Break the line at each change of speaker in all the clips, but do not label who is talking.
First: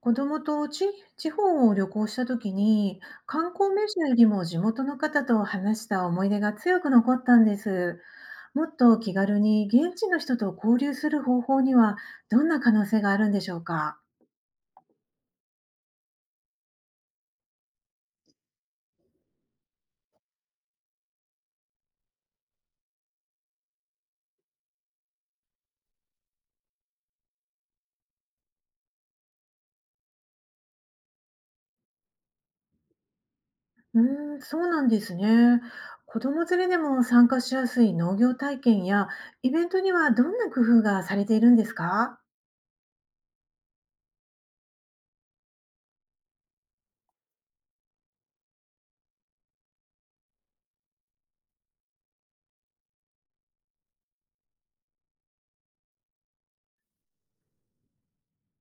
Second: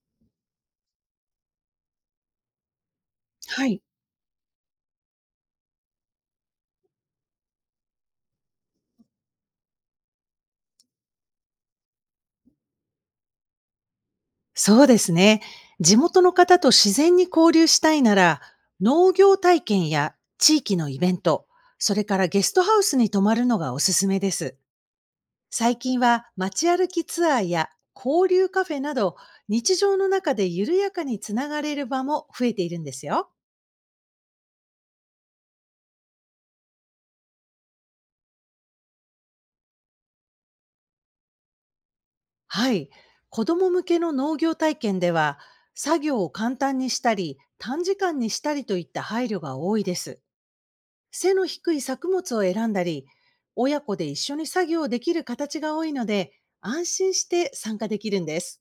子供とち地方を旅行した時に、観
は
光
い。
名所よりも地元の方と話した思い出が強く残ったんです。もっと気軽に現地の人と交流する方法には、どんな可能性があるんでしょうか？
そうですね。地元の方と自然に交流したいなら、農業体験や地域のイベント、それからゲストハウスに泊まるのがおすすめです。最近は街歩きツアーや交流カフェなど、日常の中で緩やかにつながれる場も増えているんですよ。
うそうなんですね。子供連れでも参加しやすい農業体験やイベントにはどんな工夫がされているんですか？
はい。子供向けの農業体験では、作業を簡単にしたり、短時間にしたりといった配慮が多いです。背の低い作物を選んだり、親子で一緒に作業できる形が多いので、安心して参加できるんです。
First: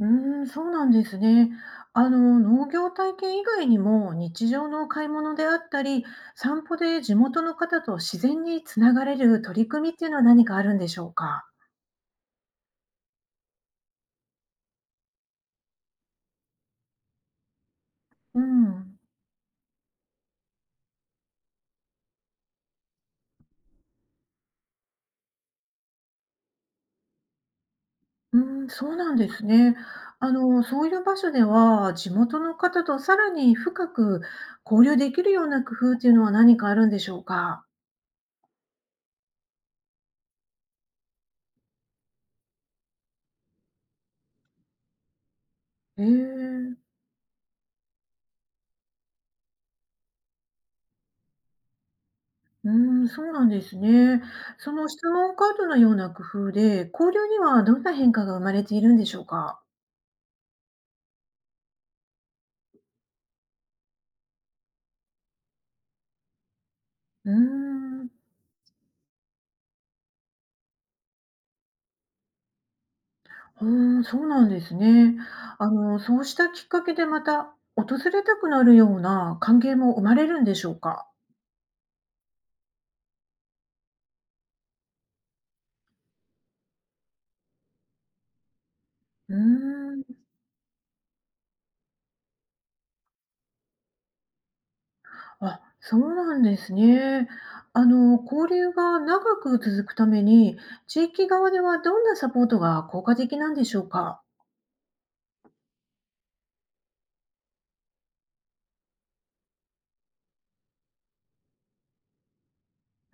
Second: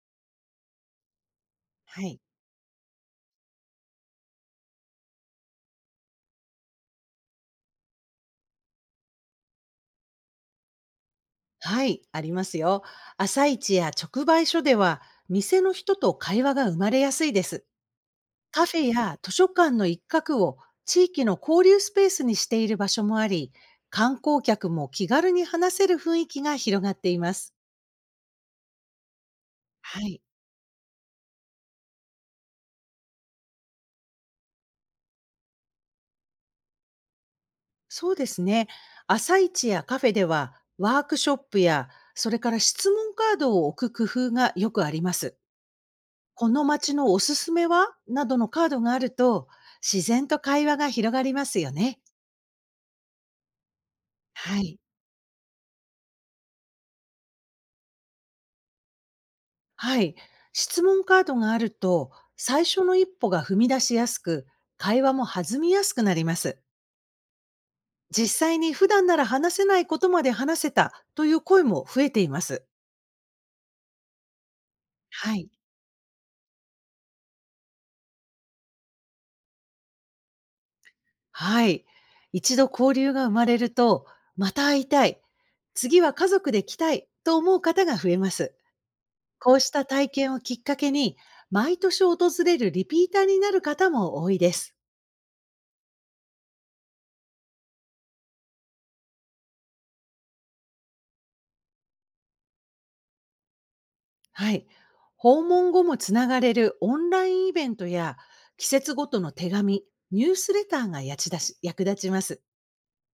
うーそうなんですね。
はい。
農業体験以外にも、日常の買い物であったり、散歩で地元の方と自然につながれる取り組みっていうのは何かあるんでしょうか？
はい、ありますよ。朝市や直売所では、店の人と会話が生まれやすいです。
う
カフェ
ん。
や図書館の一角を地域の交流スペースにしている場所もあり、観光客も気軽に話せる雰囲気が広がっています。
うん、そうなんですね。
はい。
そういう場所では、地元の方とさらに深く交流できるような工夫っていうのは何かあるんでしょうか？
そうですね。朝市やカフェではワークショップやそれから質問カードを置く工夫がよくあります。
へ
この
え。
街のおすすめはなどのカードがあると自然と会話が広がりますよね。
うーそうなんですね。
は
そ
い。
の質問カードのような工夫で、交流にはどんな変化が生まれているんでしょうか？
はい。質問カードがあると最初の一歩が踏み出しやすく会話も弾みやすくなります。
うーん。
実際に普段なら話せないことまで話せたという声も増えています。
うそうなんですね。
はい。
そうしたきっかけでまた訪れたくなるような関係も生まれるんでしょうか？
はい。一度交流が生まれると、また会いたい、次は家族で来たいと思う方が増えます。
う
こうした
ー
体
ん。
験をきっかけに、毎年訪れるリピーターになる方も多いです。
あ、そうなんですね。交流が長く続くために、地域側ではどんなサポートが効果的なんでしょうか？
はい。訪問後もつながれるオンラインイベントや、季節ごとの手紙、ニュースレターがやちだし役立ちます。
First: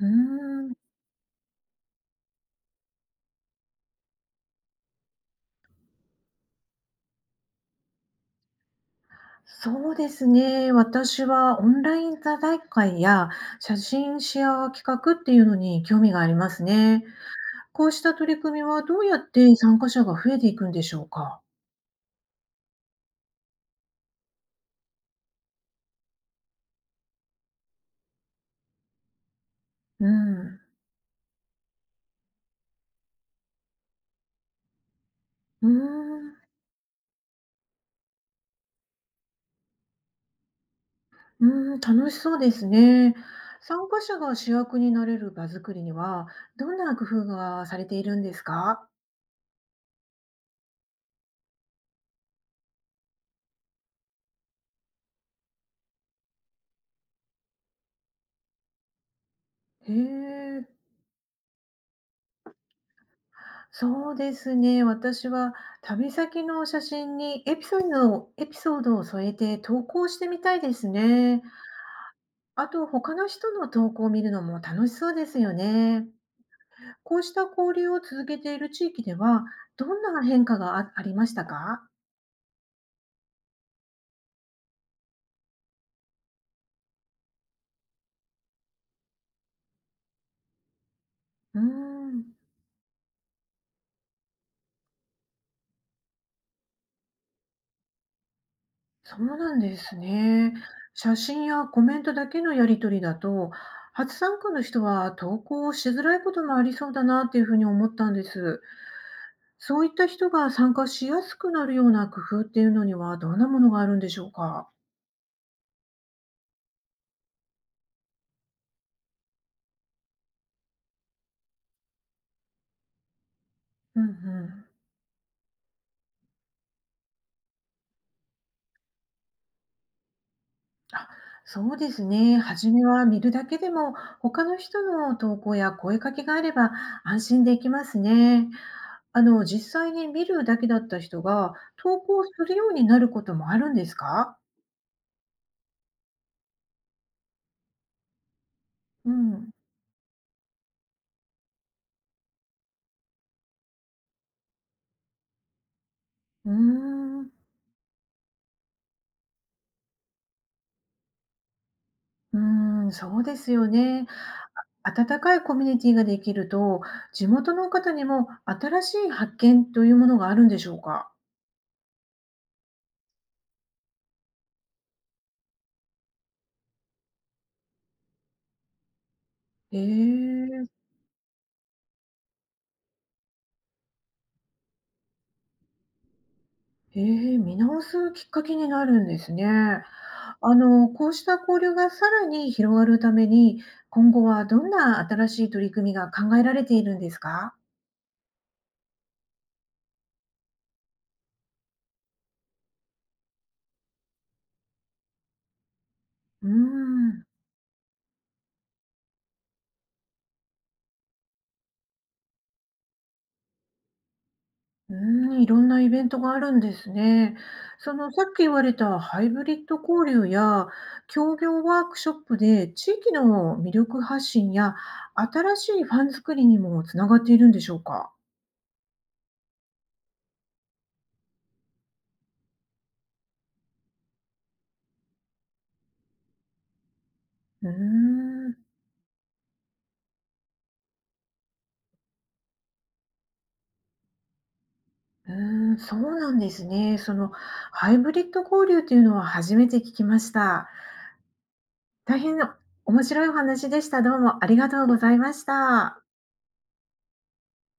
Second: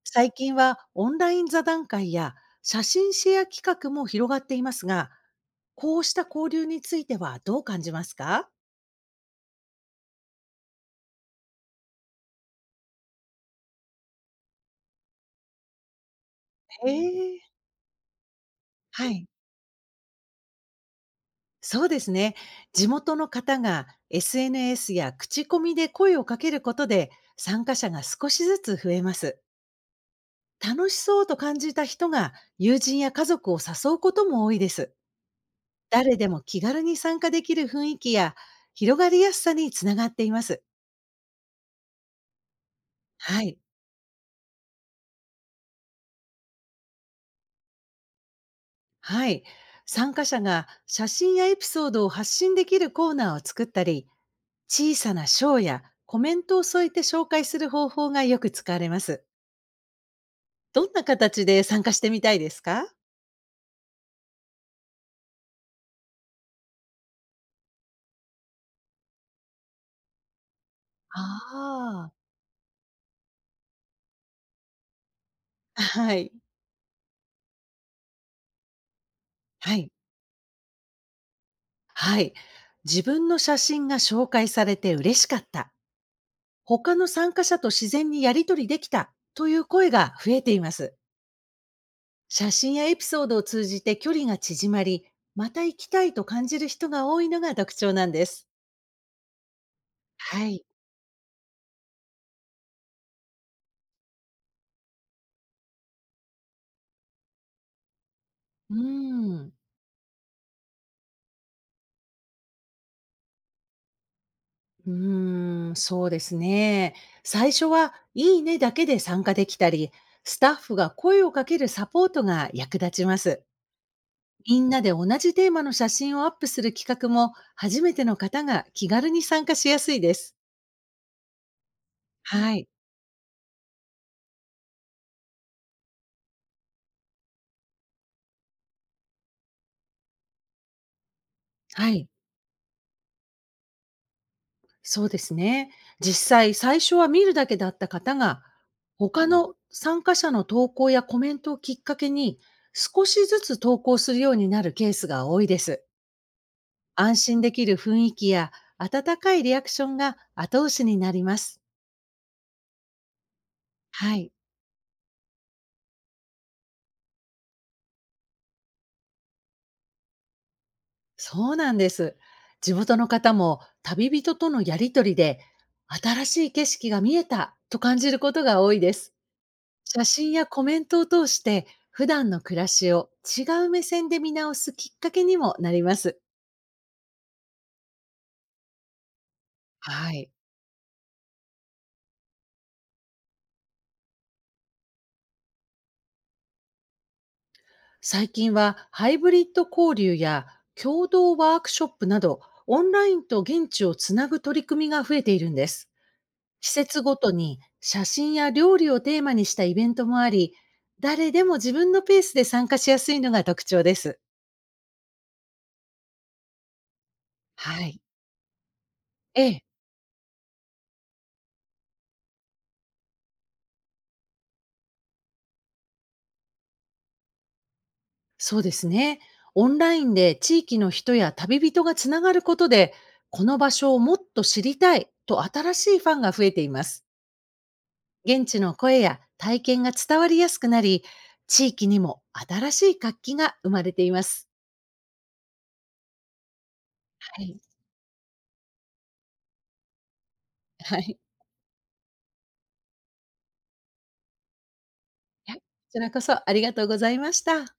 うー
最近
ん。
はオンライン座談会や写真シェア企画も広がっていますが、こうした交流についてはどう感じますか？
そうですね。私はオンライン座談会や写真シェア企画っていうのに興味があります
え
ね。
え、
こうした取り組みはどう
は
やっ
い。
て参加者が増えていくんでしょうか。
そうですね。地元の方が SNS や口コミで声をかけることで、参加者が少しずつ増えます。
うん。
楽しそうと感じた人が友人や家族を誘うことも多いです。
うー
誰でも
ん。
気軽に参加できる雰囲気や広がりやすさにつながっています。
うーん、楽しそうですね。
はい。
参加者が主役になれる場作りには、どんな工夫がされているんですか？
はい。参加者が写真やエピソードを発信できるコーナーを作ったり、小さな賞やコメントを添えて紹介する方法がよく使われます。
へえ。
どんな形で参加してみたいですか？
そうですね。私は旅先の写真にエピソードを添えて投稿してみたいですね。
ああ。
あと、他の人の投稿を見るのも楽しそうですよね。
はい。
こうした交流を続けている地域では、
は
ど
い。
んな変化があありましたか？
はい。自分の写真が紹介されて嬉しかった。他の参加者と自然にやり取りできたという声が増えています。
うーん、
写真やエピソードを通じて距離が縮まり、また行きたいと感じる人が多いのが特徴なんです。
そうなんです
は
ね。
い。
写真やコメントだけのやり取りだと、初参加の人は投稿をしづらいこともありそうだなっていうふうに思ったんです。
うーん。
そういった人が参加しやすくなるような工夫っていうのにはどんなものがあるんでしょうか？
うーん、そうですね。最初は、いいねだけで参加できたり、スタッフが声をかけるサポートが役立ちます。
うんう
み
ん。
んなで同じテーマの写真をアップする企画も、初めての方が気軽に参加しやすいです。
あ、そうですね。
はい。
初めは見るだけでも、他の人の投稿や声かけがあれば安心できますね。実際に見るだけだった人が
は
投
い。
稿するようになることもあるんですか？
そうですね。実際、最初は見るだけだった方が、
う
他
ん。
の参加者の投稿やコメントをきっかけに、少しずつ投稿するようになるケースが多いです。
うー
安
ん。
心できる雰囲気や温かいリアクションが後押しになります。
うーん、そうですよね。
はい、
温かいコミュニティができると、地元の方にも新しい発見というものがあるんでしょうか？
そうなんです。地元の方も旅人とのやりとりで新しい景色が見えたと感じることが多いです。
へ
写真やコ
え。
メントを通して普段の暮らしを違う目線で見直すきっかけにもなります。
へえ、見直すきっかけになるんですね。
はい。
こうした交流がさらに広がるために、今後はどんな新しい取り組みが考えられているんですか？
最近はハイブリッド交流や共同ワークショップなどオンラインと現地をつなぐ取り組みが増えているんです。
うー
施設ご
ん。
とに写真や料理をテーマにしたイベントもあり、誰でも自分のペースで参加しやすいのが特徴です。
うーん、いろんなイベントがあるんですね。
はい。
さっき言われたハイブ
ええ、
リッド交流や協業ワークショップで、地域の魅力発信や新しいファン作りにもつながっているんでしょうか？
そうですね。オンラインで地域の人や旅人がつながることで、この場所をもっと知りたいと新しいファンが増えています。
うー
現
ん。
地の声や体験が伝わりやすくなり、地域にも新しい活気が生まれています。
うーん、そうなんですね。その
はい。
ハイブリッド交流というのは初めて聞きました。
はい。
大変面白いお話でした。どうもありがとうございまし
いやこち
た。
らこそありがとうございました。